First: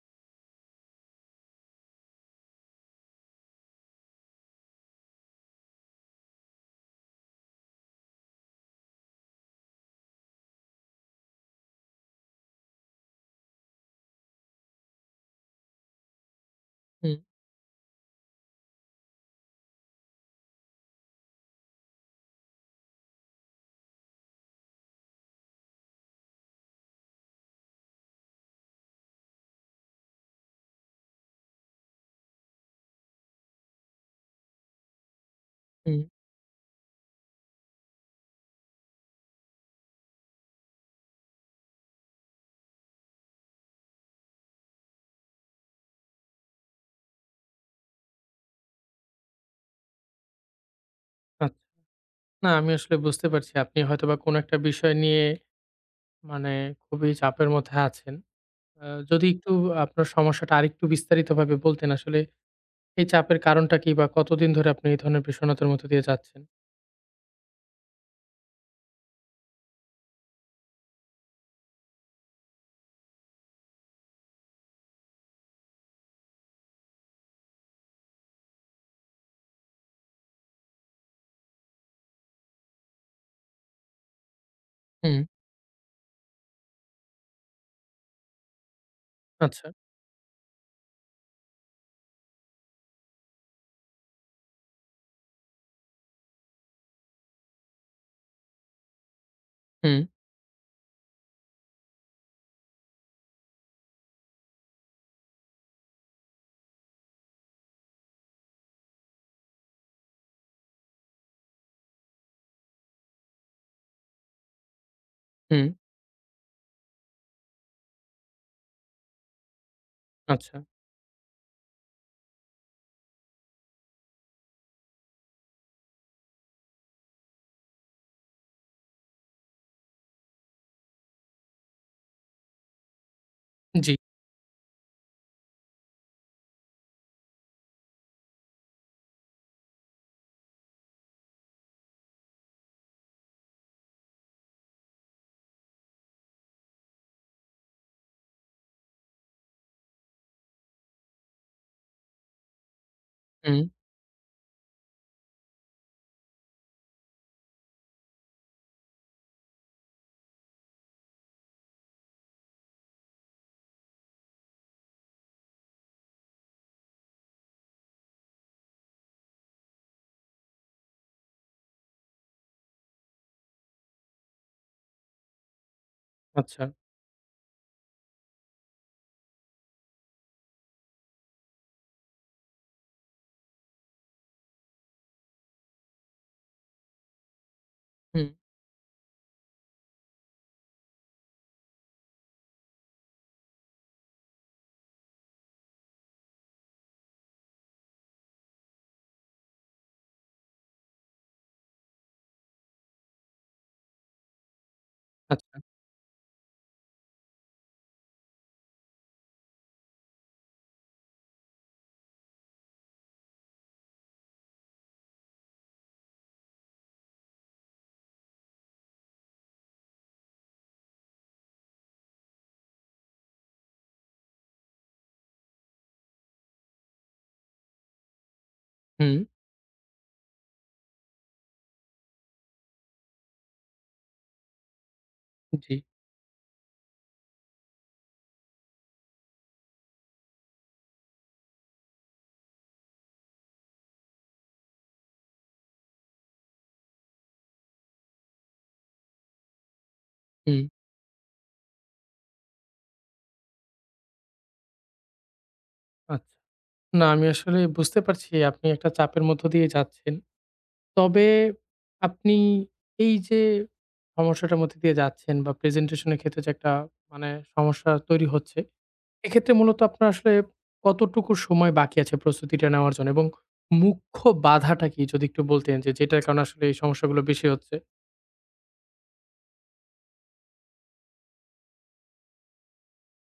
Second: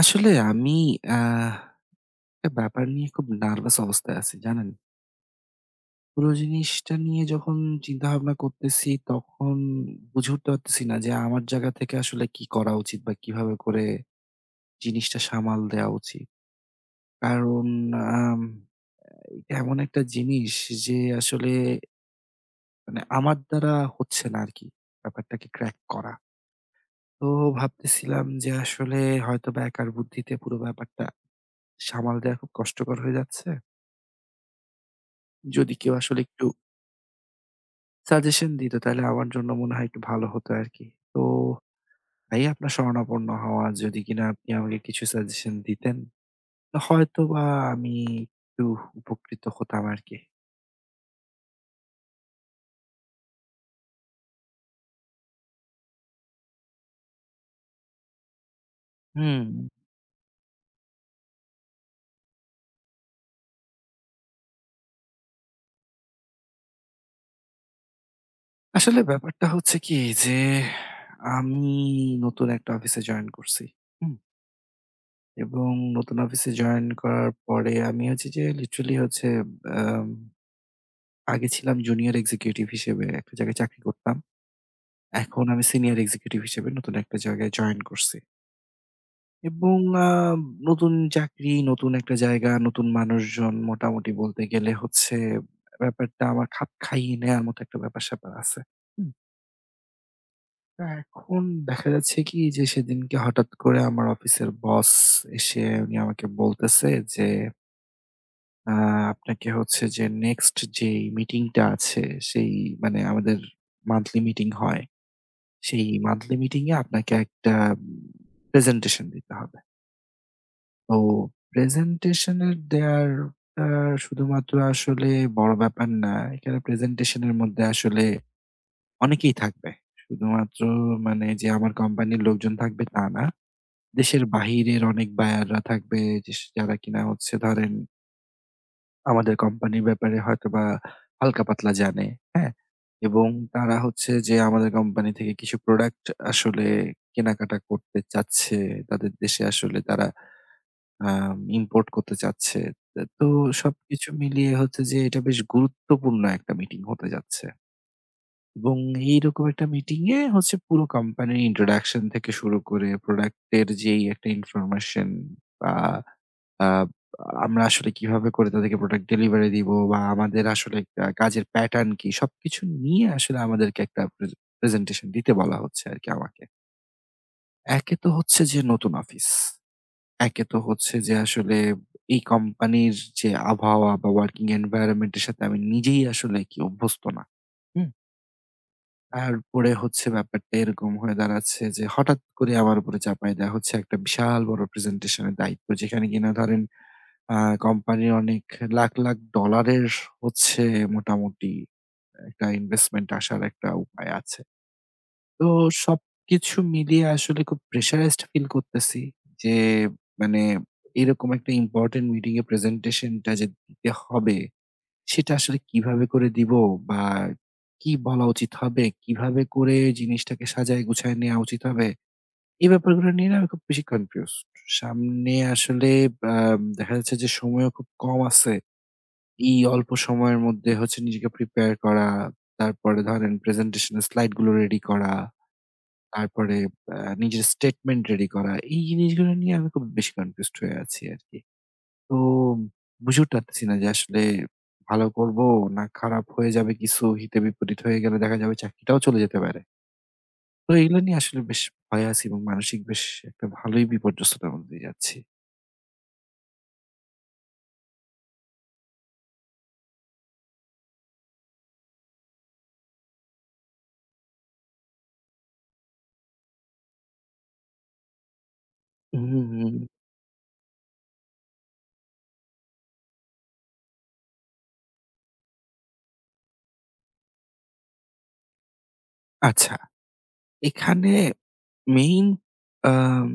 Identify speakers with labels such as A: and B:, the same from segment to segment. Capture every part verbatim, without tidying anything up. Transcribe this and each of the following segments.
A: আসলে আমি আহ একটা ব্যাপার নিয়ে খুব নার্ভাস অবস্থায় আছি, জানেন? পুরো জিনিসটা নিয়ে যখন চিন্তাভাবনা করতেছি, তখন বুঝে উঠতে পারতেছি না যে আমার জায়গা থেকে আসলে কি করা উচিত বা কিভাবে করে জিনিসটা সামাল দেওয়া উচিত।
B: হুম,
A: কারণ আম এটা এমন একটা জিনিস যে আসলে মানে আমার দ্বারা হচ্ছে না আরকি ব্যাপারটাকে ক্র্যাক করা। তো ভাবতেছিলাম যে আসলে হয়তোবা একার বুদ্ধিতে পুরো ব্যাপারটা সামাল দেওয়া খুব কষ্টকর হয়ে যাচ্ছে। যদি কেউ
B: হুম।
A: আসলে একটু সাজেশন দিত তাহলে আমার জন্য মনে হয় একটু ভালো হতো আরকি। তো ভাই, আপনার শরণাপন্ন হওয়া, যদি কিনা আপনি আমাকে কিছু সাজেশন দিতেন, হয়তোবা আমি একটু উপকৃত হতাম আরকি।
B: আচ্ছা। না আমি আসলে বুঝতে পারছি আপনি হয়তোবা কোনো একটা বিষয় নিয়ে মানে খুবই চাপের মধ্যে আছেন। আ যদি
A: হুম,
B: একটু আপনার সমস্যাটা আরেকটু বিস্তারিতভাবে বলতেন আসলে এই চাপের কারণটা কি বা কতদিন ধরে আপনি এই ধরনের বিষণ্ণতার মধ্য দিয়ে যাচ্ছেন?
A: আসলে ব্যাপারটা হচ্ছে কি যে আমি নতুন একটা অফিসে জয়েন করছি। হুম? এবং নতুন অফিসে জয়েন করার পরে আমি হচ্ছে যে লিটারালি হচ্ছে আম আগে ছিলাম জুনিয়র এক্সিকিউটিভ হিসেবে একটা জায়গায় চাকরি করতাম।
B: হুম,
A: এখন আমি সিনিয়র এক্সিকিউটিভ হিসেবে নতুন একটা জায়গায় জয়েন করছি।
B: আচ্ছা।
A: এবং আ নতুন চাকরি, নতুন একটা জায়গা, নতুন মানুষজন, মোটামুটি বলতে গেলে হচ্ছে ব্যাপারটা আমার খাপ খাইয়ে নেয়ার মতো একটা ব্যাপার-স্যাপার আছে। হুম।
B: হুম,
A: তা এখন দেখা যাচ্ছে কি যে সেদিনকে হঠাৎ করে আমার অফিসের বস এসে উনি আমাকে বলতেছে যে, আ "আপনাকে হচ্ছে যে নেক্সট যেই মিটিংটা আছে, সেই মানে আমাদের মান্থলি মিটিং হয়,
B: হুম,
A: সেই মান্থলি মিটিং এ আপনাকে একটা উম প্রেজেন্টেশন দিতে হবে।"
B: আচ্ছা।
A: তো প্রেজেন্টেশনের দেয়ার টা শুধুমাত্র আসলে বড় ব্যাপার না। এখানে প্রেজেন্টেশনের মধ্যে আসলে অনেকেই থাকবে। শুধুমাত্র মানে যে আমার কোম্পানির লোকজন থাকবে তা না।
B: জি,
A: দেশের বাহিরের অনেক বায়াররা থাকবে, যেস যারা কিনা হচ্ছে ধরেন আমাদের কোম্পানির ব্যাপারে হয়তোবা হালকা পাতলা জানে, হ্যাঁ? এবং তারা হচ্ছে যে আমাদের কোম্পানি থেকে কিছু প্রোডাক্ট আসলে কেনাকাটা করতে চাচ্ছে। তাদের দেশে আসলে তারা আম ইম্পোর্ট করতে চাচ্ছে। তা তো
B: হুম,
A: সবকিছু মিলিয়ে হচ্ছে যে এটা বেশ গুরুত্বপূর্ণ একটা মিটিং হতে যাচ্ছে। এবং এইরকম একটা মিটিংয়ে হচ্ছে পুরো কোম্পানির ইন্ট্রোডাকশন থেকে শুরু করে প্রোডাক্টের যেই একটা ইনফরমেশন বা আ আমরা আসলে কিভাবে করে তাদেরকে প্রোডাক্ট ডেলিভারি দিবো বা আমাদের আসলে আ কাজের প্যাটার্ন কি, সবকিছু নিয়ে আসলে আমাদেরকে একটা প্রেজে প্রেজেন্টেশন দিতে বলা হচ্ছে আরকি আমাকে।
B: আচ্ছা।
A: একে তো হচ্ছে যে নতুন অফিস। একে তো হচ্ছে যে আসলে এই কোম্পানির যে আবহাওয়া বা ওয়ার্কিং এনভায়রনমেন্ট এর সাথে আমি নিজেই আসলে কি অভ্যস্ত না। হুম?
B: হুম,
A: তারপরে হচ্ছে ব্যাপারটা এরকম হয়ে দাঁড়াচ্ছে যে হঠাৎ করে আমার উপরে চাপায় দেয়া হচ্ছে একটা বিশাল বড় প্রেজেন্টেশন এর দায়িত্ব, যেখানে কিনা ধরেন আ কোম্পানির অনেক লাখ, লাখ ডলারের হচ্ছে মোটামুটি একটা ইনভেস্টমেন্ট আসার একটা উপায় আছে। তো
B: আচ্ছা।
A: সবকিছু মিলিয়ে আসলে খুব প্রেশারাইজড ফিল করতেছি যে মানে এরকম একটা ইম্পোর্টেন্ট মিটিং এ প্রেজেন্টেশনটা যে দিতে হবে, সেটা আসলে কিভাবে করে দিব বা কি বলা উচিত হবে, কিভাবে করে জিনিসটাকে সাজায় গুছায় নেওয়া উচিত হবে। এই ব্যাপারগুলো নিয়ে না আমি খুব বেশি কনফিউজড। সামনে আসলে আম দেখা যাচ্ছে যে সময়ও খুব কম আছে।
B: হুম,
A: এই অল্প সময়ের মধ্যে হচ্ছে নিজেকে প্রিপেয়ার করা, তারপরে ধরেন প্রেজেন্টেশন এর স্লাইড গুলো রেডি করা।
B: জি,
A: তারপরে আ নিজের স্টেটমেন্ট রেডি করা। এই জিনিসগুলো নিয়ে আমি খুব বেশি কনফিউজড হয়ে আছি আরকি। তো বুঝে উঠতে পারতেছি না যে আসলে ভালো করবো না খারাপ হয়ে যাবে কিছু, হিতে বিপরীত হয়ে গেলে দেখা যাবে চাকরিটাও চলে যেতে পারে।
B: হুম,
A: তো এগুলো নিয়ে আসলে বেশ ভয়ে আছি এবং মানসিক বেশ একটা ভালোই বিপর্যস্ততার মধ্যে দিয়ে যাচ্ছি।
B: আচ্ছা। না আমি আসলে বুঝতে পারছি আপনি একটা চাপের মধ্য দিয়ে যাচ্ছেন। তবে আপনি এই যে সমস্যাটার মধ্যে দিয়ে যাচ্ছেন বা প্রেজেন্টেশনের ক্ষেত্রে যে একটা মানে সমস্যা তৈরি হচ্ছে, এক্ষেত্রে মূলত
A: উম
B: আপনার আসলে কতটুকু সময় বাকি আছে প্রস্তুতিটা নেওয়ার জন্য? এবং মুখ্য বাধাটা কি? যদি একটু বলতেন যে যেটার কারণে আসলে এই সমস্যাগুলো বেশি হচ্ছে?
A: আচ্ছা, এখানে মেইন আম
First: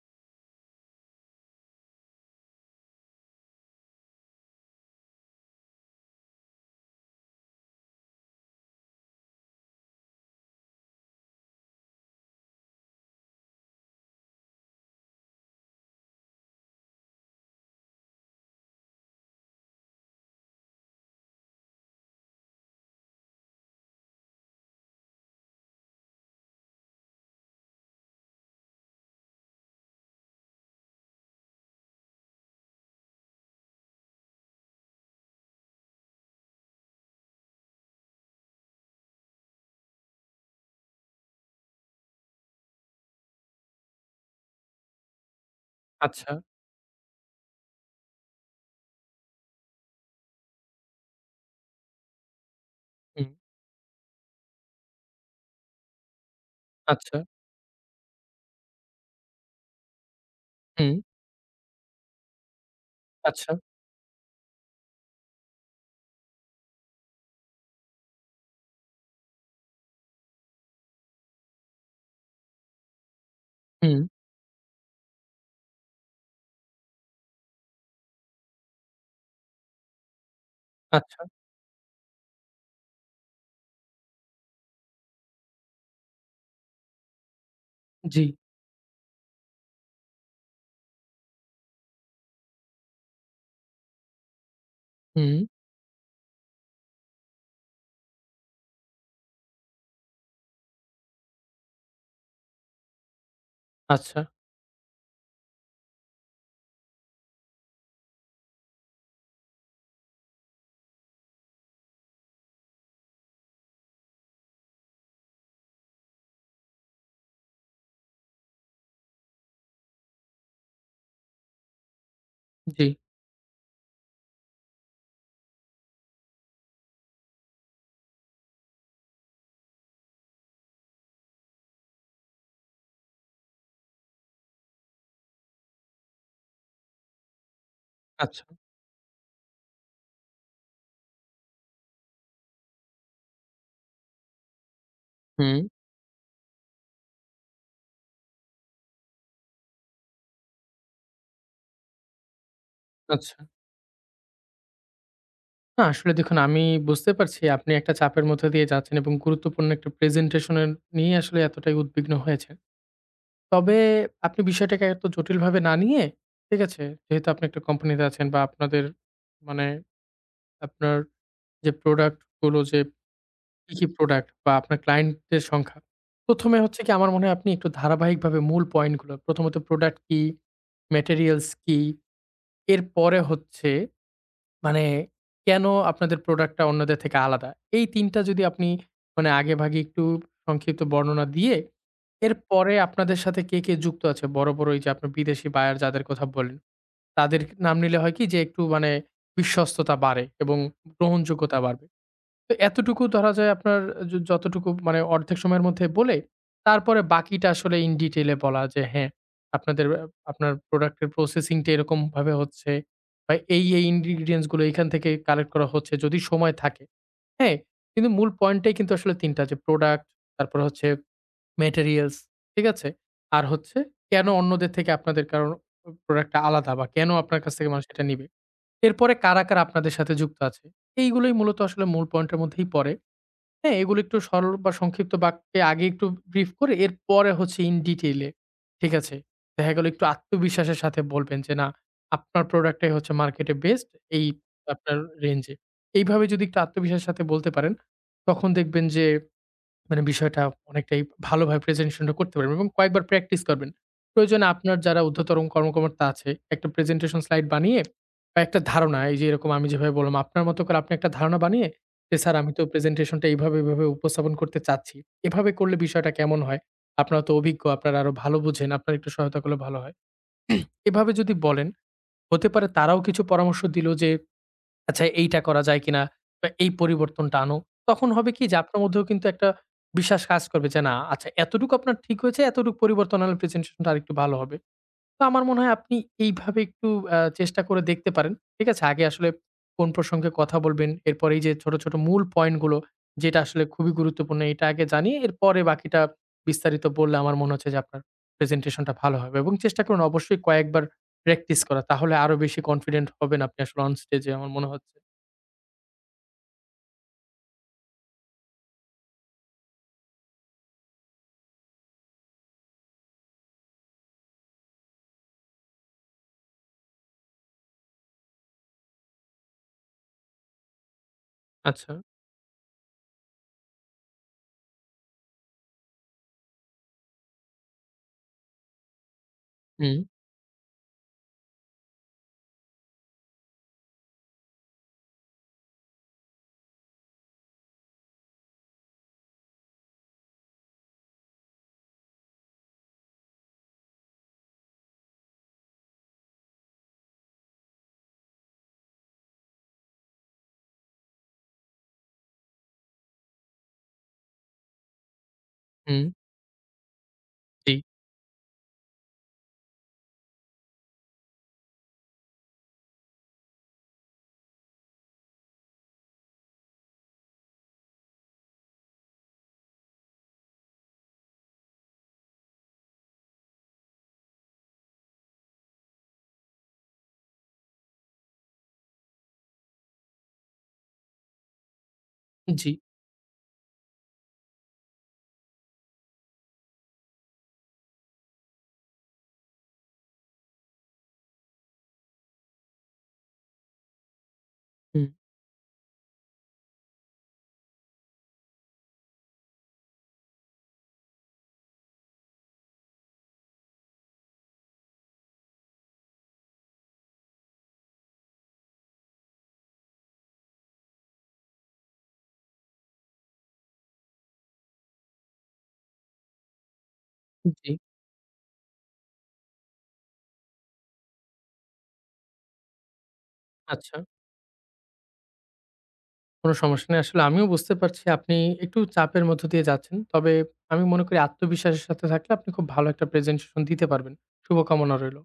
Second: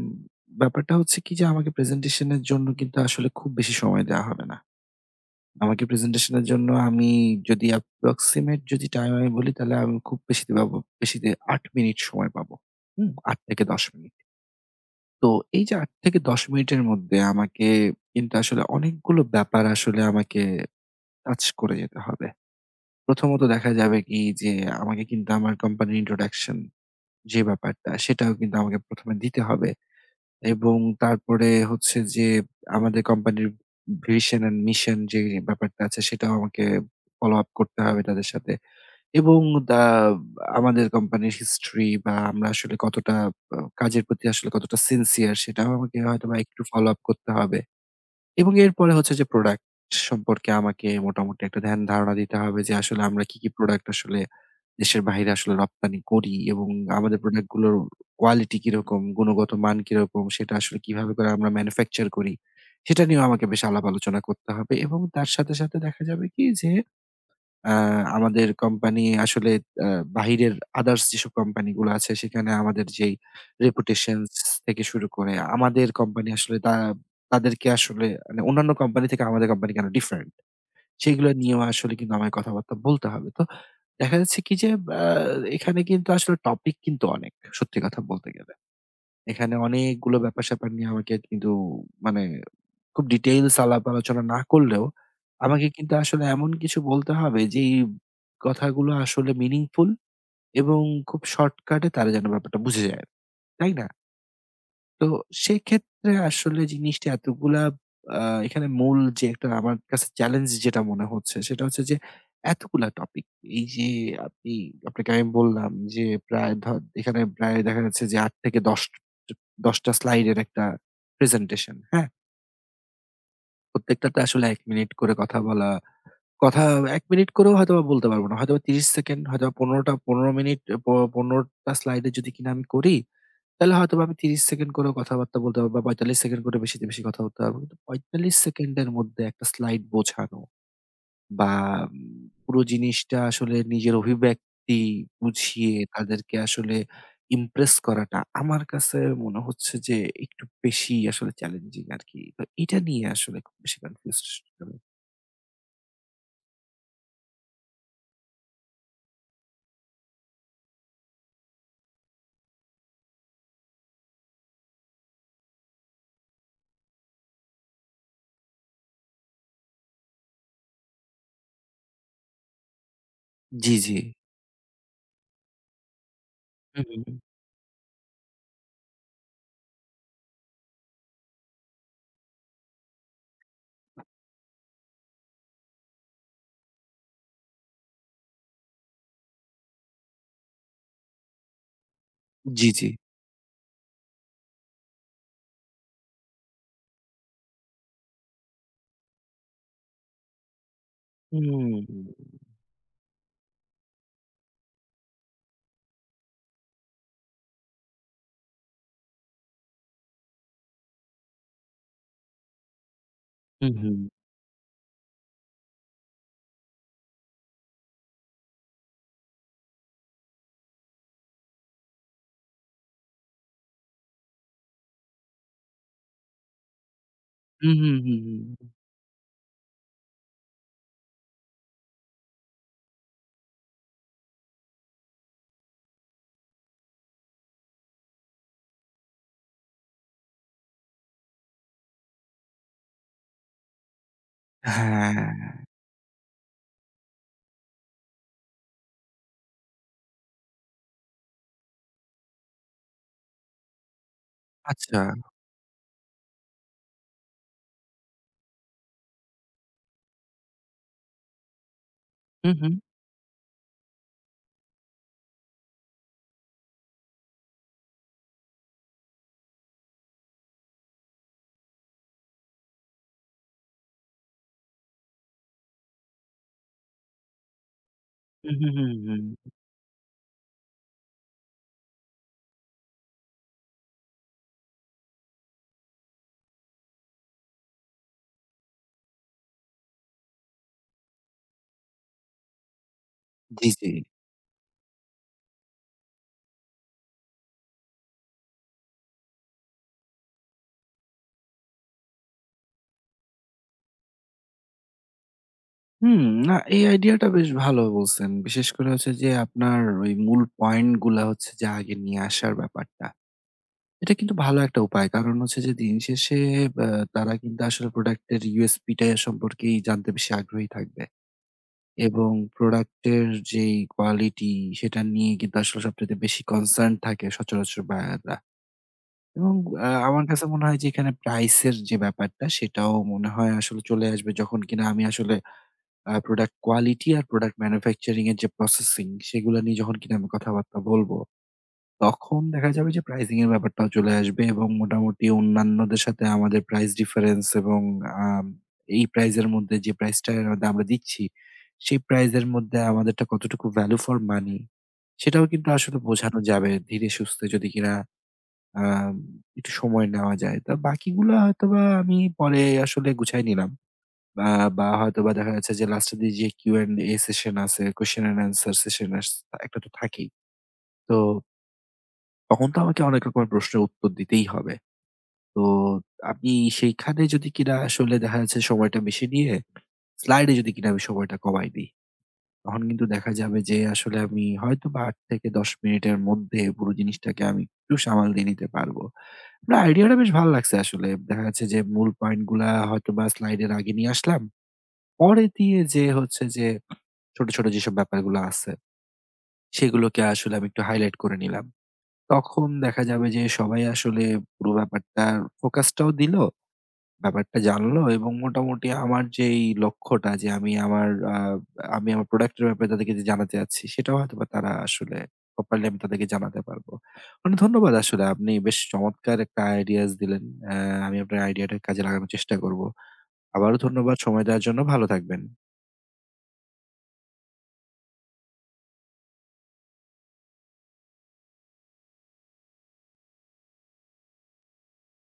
A: ব্যাপারটা হচ্ছে কি যে আমাকে প্রেজেন্টেশন এর জন্য কিন্তু আসলে খুব বেশি সময় দেওয়া হবে না। আমাকে প্রেজেন্টেশনের জন্য আমি যদি approximate, যদি টাইম আমি বলি, তাহলে আমি খুব বেশিতে পাবো, বেশিতে আট মিনিট সময় পাবো। হুম? আট থেকে দশ মিনিট। তো এই যে আট থেকে দশ মিনিটের মধ্যে আমাকে কিন্তু আসলে অনেকগুলো ব্যাপার আসলে আমাকে টাচ করে যেতে হবে। প্রথমত দেখা যাবে কি যে আমাকে কিন্তু আমার কোম্পানির introduction, যে ব্যাপারটা, সেটাও কিন্তু আমাকে প্রথম এ দিতে হবে। এবং তারপরে হচ্ছে যে আমাদের কোম্পানির ভিশন অ্যান্ড মিশন, যে ব্যাপারটা আছে, সেটাও আমাকে ফলো আপ করতে হবে তাদের সাথে। এবং দা আমাদের কোম্পানির হিস্ট্রি বা আমরা আসলে কতটা আ কাজের প্রতি আসলে কতটা সিনসিয়ার, সেটাও আমাকে
B: আচ্ছা,
A: হয়তোবা একটু ফলো আপ করতে হবে। এবং এরপরে হচ্ছে যে প্রোডাক্ট সম্পর্কে আমাকে মোটামুটি একটা ধ্যান ধারণা দিতে হবে যে আসলে আমরা
B: হুম,
A: কি, কি প্রোডাক্ট আসলে দেশের বাহিরে আসলে রপ্তানি করি এবং আমাদের
B: আচ্ছা,
A: প্রোডাক্ট গুলোর কোয়ালিটি কিরকম, গুণগত মান কিরকম, সেটা আসলে
B: হুম,
A: কিভাবে করে আমরা ম্যানুফ্যাকচার করি, সেটা নিয়েও আমাকে
B: আচ্ছা,
A: বেশ আলাপ আলোচনা করতে হবে। এবং তার সাথে, সাথে দেখা যাবে কি যে আ আমাদের কোম্পানি আসলে আ বাহিরের আদার্স যেসব কোম্পানি গুলো আছে, সেখানে আমাদের যেই
B: হুম,
A: রেপুটেশনস, থেকে শুরু করে আমাদের কোম্পানি আসলে তা তাদেরকে আসলে, মানে, অন্যান্য কোম্পানি থেকে আমাদের কোম্পানি কেন ডিফারেন্ট,
B: আচ্ছা,
A: সেগুলো নিয়েও আসলে কিন্তু আমায় কথাবার্তা বলতে হবে। তো দেখা যাচ্ছে কি যে আ এখানে কিন্তু আসলে টপিক কিন্তু অনেক, সত্যি কথা
B: জি,
A: বলতে গেলে। এখানে অনেকগুলো ব্যাপার-স্যাপার নিয়ে আমাকে কিন্তু, মানে, খুব ডিটেইলস আলাপ আলোচনা না করলেও
B: হুম,
A: আমাকে কিন্তু আসলে এমন কিছু বলতে হবে যেই কথাগুলো আসলে মিনিংফুল এবং খুব শর্টকাটে তারা যেন ব্যাপারটা বুঝে যায়। তাই না?
B: আচ্ছা,
A: তো সেক্ষেত্রে আসলে জিনিসটা এতগুলা, আ এখানে মূল যে একটা আমার কাছে চ্যালেঞ্জ যেটা মনে হচ্ছে সেটা হচ্ছে যে এতগুলা টপিক, এই যে আপনি, আপনাকে আমি বললাম যে প্রায় ধ এখানে প্রায় দেখা যাচ্ছে যে আট থেকে দশ, ট দশ টা স্লাইডের একটা প্রেজেন্টেশন, হ্যাঁ?
B: জি,
A: প্রত্যেকটাতে আসলে এক মিনিট করে কথা বলা। কথা এক মিনিট করেও হয়তোবা বলতে পারব না। হয়তোবা ত্রিশ সেকেন্ড, হয়তোবা পনেরো টা পনেরো মিনিট প পনেরো টা স্লাইডে যদি কিনা আমি করি, তাহলে হয়তোবা আমি ত্রিশ সেকেন্ড করেও কথাবার্তা বলতে পারব বা পঁয়তাল্লিশ সেকেন্ড করে বেশিতে বেশি কথা বলতে পারব। কিন্তু পঁয়তাল্লিশ
B: আচ্ছা,
A: সেকেন্ডের মধ্যে একটা স্লাইড বোঝানো বা উম পুরো জিনিসটা আসলে নিজের অভিব্যক্তি
B: হুম,
A: বুঝিয়ে তাদেরকে আসলে ইমপ্রেস করাটা আমার কাছে মনে হচ্ছে যে একটু বেশি আসলে চ্যালেঞ্জিং আরকি। তো এটা নিয়ে
B: আচ্ছা।
A: আসলে খুব বেশি কনফিউজড আমি।
B: না, আসলে দেখুন আমি বুঝতে পারছি আপনি একটা চাপের মধ্যে দিয়ে যাচ্ছেন এবং গুরুত্বপূর্ণ একটা প্রেজেন্টেশন এর নিয়ে আসলে এতটাই উদ্বিগ্ন হয়েছেন। তবে আপনি বিষয়টাকে এত জটিলভাবে না নিয়ে, ঠিক আছে? যেহেতু আপনি একটা কোম্পানিতে আছেন বা আপনাদের মানে আপনার যে প্রোডাক্ট গুলো যে কি,
A: জি,
B: কি
A: জি।
B: প্রোডাক্ট বা আপনার ক্লায়েন্টদের সংখ্যা। ১ম এ হচ্ছে
A: হুম,
B: কি
A: হুম,
B: আমার
A: হুম।
B: মনে হয় আপনি একটু ধারাবাহিকভাবে মূল পয়েন্টগুলো প্রথমত প্রোডাক্ট কি, ম্যাটেরিয়ালস কি, এরপরে হচ্ছে মানে কেন আপনাদের প্রোডাক্টটা অন্যদের থেকে আলাদা? এই তিন টা যদি আপনি মানে আগেভাগে একটু সংক্ষিপ্ত বর্ণনা দিয়ে,
A: জি,
B: এরপরে
A: জি।
B: আপনাদের সাথে কে, কে যুক্ত আছে? বড়, বড় এই যে আপনার বিদেশি বায়ার যাদের কথা বললেন, তাদের নাম নিলে হয় কি যে একটু মানে বিশ্বস্ততা বাড়ে এবং
A: হুম,
B: গ্রহণযোগ্যতা বাড়বে।
A: হুম,
B: তো এতটুকু ধরা যায় আপনার য যতটুকু মানে অর্ধেক সময়ের মধ্যে বলে, তারপরে বাকিটা আসলে in detail এ বলা যে হ্যাঁ, আপনাদের আ আপনার প্রোডাক্ট এর প্রসেসিং টা এরকমভাবে হচ্ছে বা এই,
A: হুম,
B: এই
A: হুম,
B: ingredients গুলো এখান থেকে কালেক্ট করা হচ্ছে যদি সময় থাকে। হ্যাঁ? কিন্তু মূল পয়েন্টটাই কিন্তু আসলে তিন টা যে প্রোডাক্ট, তারপরে হচ্ছে materials ঠিক আছে? আর হচ্ছে কেন অন্যদের থেকে আপনাদের কারণ প্রোডাক্ট টা আলাদা বা কেন আপনার কাছ থেকে
A: হুম,
B: মানুষ
A: হুম,
B: এটা নিবে।
A: হুম।
B: এরপরে কারা, কারা আপনাদের সাথে যুক্ত আছে। এইগুলোই মূলত আসলে মূল পয়েন্টের মধ্যেই পড়ে। হ্যাঁ, এগুলো একটু সরল বা সংক্ষিপ্ত বাক্যে আগে একটু ব্রিফ করে এরপরে হচ্ছে in detail এ। ঠিক আছে? দেখা গেল একটু আত্মবিশ্বাসের সাথে বলবেন যে, "না, আপনার প্রোডাক্টটাই হচ্ছে মার্কেটে বেস্ট এই আপনার রেঞ্জ
A: হ্যাঁ,
B: এ।" এইভাবে যদি একটু আত্মবিশ্বাসের সাথে বলতে পারেন, তখন দেখবেন যে মানে বিষয়টা অনেকটাই ভালোভাবে প্রেজেন্টেশনটা করতে পারবেন এবং কয়েকবার প্র্যাকটিস করবেন। প্রয়োজনে আপনার
A: আচ্ছা।
B: যারা ঊর্ধ্বতন কর্মকর্তা আছে, একটা প্রেজেন্টেশন স্লাইড বানিয়ে বা একটা ধারণা এই যে এরকম আমি যেভাবে বললাম, আপনার মতো করে আপনি একটা ধারণা বানিয়ে যে, "স্যার আমি
A: হুম,
B: তো
A: হুম,
B: প্রেজেন্টেশনটা এইভাবে, এভাবে উপস্থাপন করতে চাচ্ছি।" এভাবে করলে বিষয়টা কেমন হয়? আপনারা তো অভিজ্ঞ, আপনারা আরো ভালো বুঝেন, আপনারা একটু সহায়তা করলে ভালো হয়। এভাবে যদি বলেন, হতে পারে তারাও কিছু পরামর্শ দিল যে আচ্ছা এইটা করা যায় কিনা? বা এই পরিবর্তনটা আনো। তখন হবে কি
A: হুম,
B: যে
A: হুম,
B: আপনার
A: হুম,
B: মধ্যেও কিন্তু একটা
A: হুম।
B: বিশ্বাস কাজ করবে যে না আচ্ছা এতটুকু আপনার ঠিক হয়েছে, এতটুকু পরিবর্তন আনলে প্রেজেন্টেশনটা আরেকটু ভালো হবে। তো আমার মনে হয় আপনি এইভাবে একটু আ চেষ্টা করে দেখতে পারেন। ঠিক আছে? আগে আসলে কোন প্রসঙ্গে কথা বলবেন, এরপরে এই যে ছোট, ছোট মূল পয়েন্টগুলো যেটা আসলে
A: জি, জি।
B: খুবই গুরুত্বপূর্ণ এটা আগে জানিয়ে এরপরে বাকিটা বিস্তারিত বললে আমার মনে হচ্ছে যে আপনার প্রেজেন্টেশনটা ভালো হবে এবং চেষ্টা করুন অবশ্যই কয়েকবার প্র্যাকটিস করা। তাহলে আরো বেশি কনফিডেন্ট হবেন আপনি আসলে অন স্টেজে আমার মনে হচ্ছে।
A: হুম, না এই আইডিয়াটা বেশ ভালো বলছেন। বিশেষ করে হচ্ছে যে আপনার ওই মূল পয়েন্ট গুলা হচ্ছে যে আগে নিয়ে আসার ব্যাপারটা। এটা কিন্তু ভালো একটা উপায়। কারণ হচ্ছে যে দিন শেষে আ তারা কিন্তু আসলে প্রোডাক্ট এর U S P টা সম্পর্কেই জানতে বেশি আগ্রহী থাকবে।
B: আচ্ছা।
A: এবং প্রোডাক্ট এর যেই কোয়ালিটি, সেটা নিয়ে কিন্তু আসলে সবচাইতে বেশি কনসার্ন থাকে সচরাচর বায়াররা। এবং আ
B: হুম,
A: আমার কাছে মনে হয় যে এখানে প্রাইস এর যে ব্যাপারটা, সেটাও মনে হয় আসলে চলে আসবে যখন কিনা আমি আসলে আ প্রোডাক্ট কোয়ালিটি আর প্রোডাক্ট ম্যানুফ্যাকচারিং এর যে প্রসেসিং, সেগুলা নিয়ে যখন কিনা আমি কথাবার্তা বলব। তখন দেখা যাবে যে প্রাইজিং এর ব্যাপারটাও চলে আসবে এবং মোটামুটি অন্যান্যদের সাথে আমাদের প্রাইস ডিফারেন্স এবং আম এই প্রাইসের মধ্যে যে প্রাইসটার আমরা দিচ্ছি, সেই প্রাইসের মধ্যে আমাদেরটা কতটুকু ভ্যালু ফর মানি, সেটাও কিন্তু আসলে
B: হুম,
A: বোঝানো যাবে ধীরে সুস্থে, যদি
B: জি,
A: কিনা আম একটু সময় নেওয়া যায়। তো বাকিগুলা হয়তোবা আমি পরে আসলে গুছায় নিলাম। বা বা হয়তোবা দেখা যাচ্ছে যে লাস্টের দিকে যে কিউ অ্যান্ড এ সেশন আছে, কোয়েশ্চেন অ্যান্ড আনসার সেশন, আস একটা তো থাকেই। তো তখন তো আমাকে অনেক রকমের প্রশ্নের উত্তর দিতেই হবে। তো আমি সেইখানে যদি কিনা আসলে দেখা যাচ্ছে সময়টা বেশি নিয়ে, স্লাইডে যদি কিনা আমি সময়টা কমায় দিই,
B: জি,
A: তখন কিন্তু দেখা যাবে যে আসলে আমি হয়তোবা আট থেকে দশ মিনিটের মধ্যে পুরো জিনিসটাকে আমি একটু সামাল দিয়ে নিতে পারবো। না, আইডিয়াটা বেশ ভালো লাগছে আসলে। দেখা যাচ্ছে যে মূল পয়েন্ট গুলা হয়তোবা স্লাইডের আগে নিয়ে আসলাম।
B: হুম,
A: পরে দিয়ে যে হচ্ছে যে ছোট, ছোট যেসব ব্যাপারগুলো আছে, সেগুলোকে আসলে আমি একটু হাইলাইট করে নিলাম। তখন দেখা যাবে যে সবাই আসলে পুরো ব্যাপারটার ফোকাসটাও দিলো, ব্যাপারটা জানলো এবং মোটামুটি আমার যেই লক্ষ্যটা, যে আমি আমার আ আমি আমার প্রোডাক্টের ব্যাপারে তাদেরকে যে জানাতে চাচ্ছি, সেটাও হয়তোবা তারা আসলে প্রপারলি আমি তাদেরকে জানাতে পারবো। অনেক
B: জি,
A: ধন্যবাদ আসলে, আপনি বেশ চমৎকার একটা আইডিয়াস দিলেন। অ্যা আমি আপনার আইডিয়াটা কাজে লাগানোর চেষ্টা করব। আবারও
B: আচ্ছা।
A: ধন্যবাদ সময় দেওয়ার জন্য। ভালো থাকবেন।
B: কোনো সমস্যা নেই। আসলে আমিও বুঝতে পারছি আপনি একটু চাপের মধ্য দিয়ে যাচ্ছেন। তবে আমি মনে করি আত্মবিশ্বাসের সাথে থাকলে আপনি খুব ভালো একটা প্রেজেন্টেশন দিতে পারবেন। শুভকামনা রইল।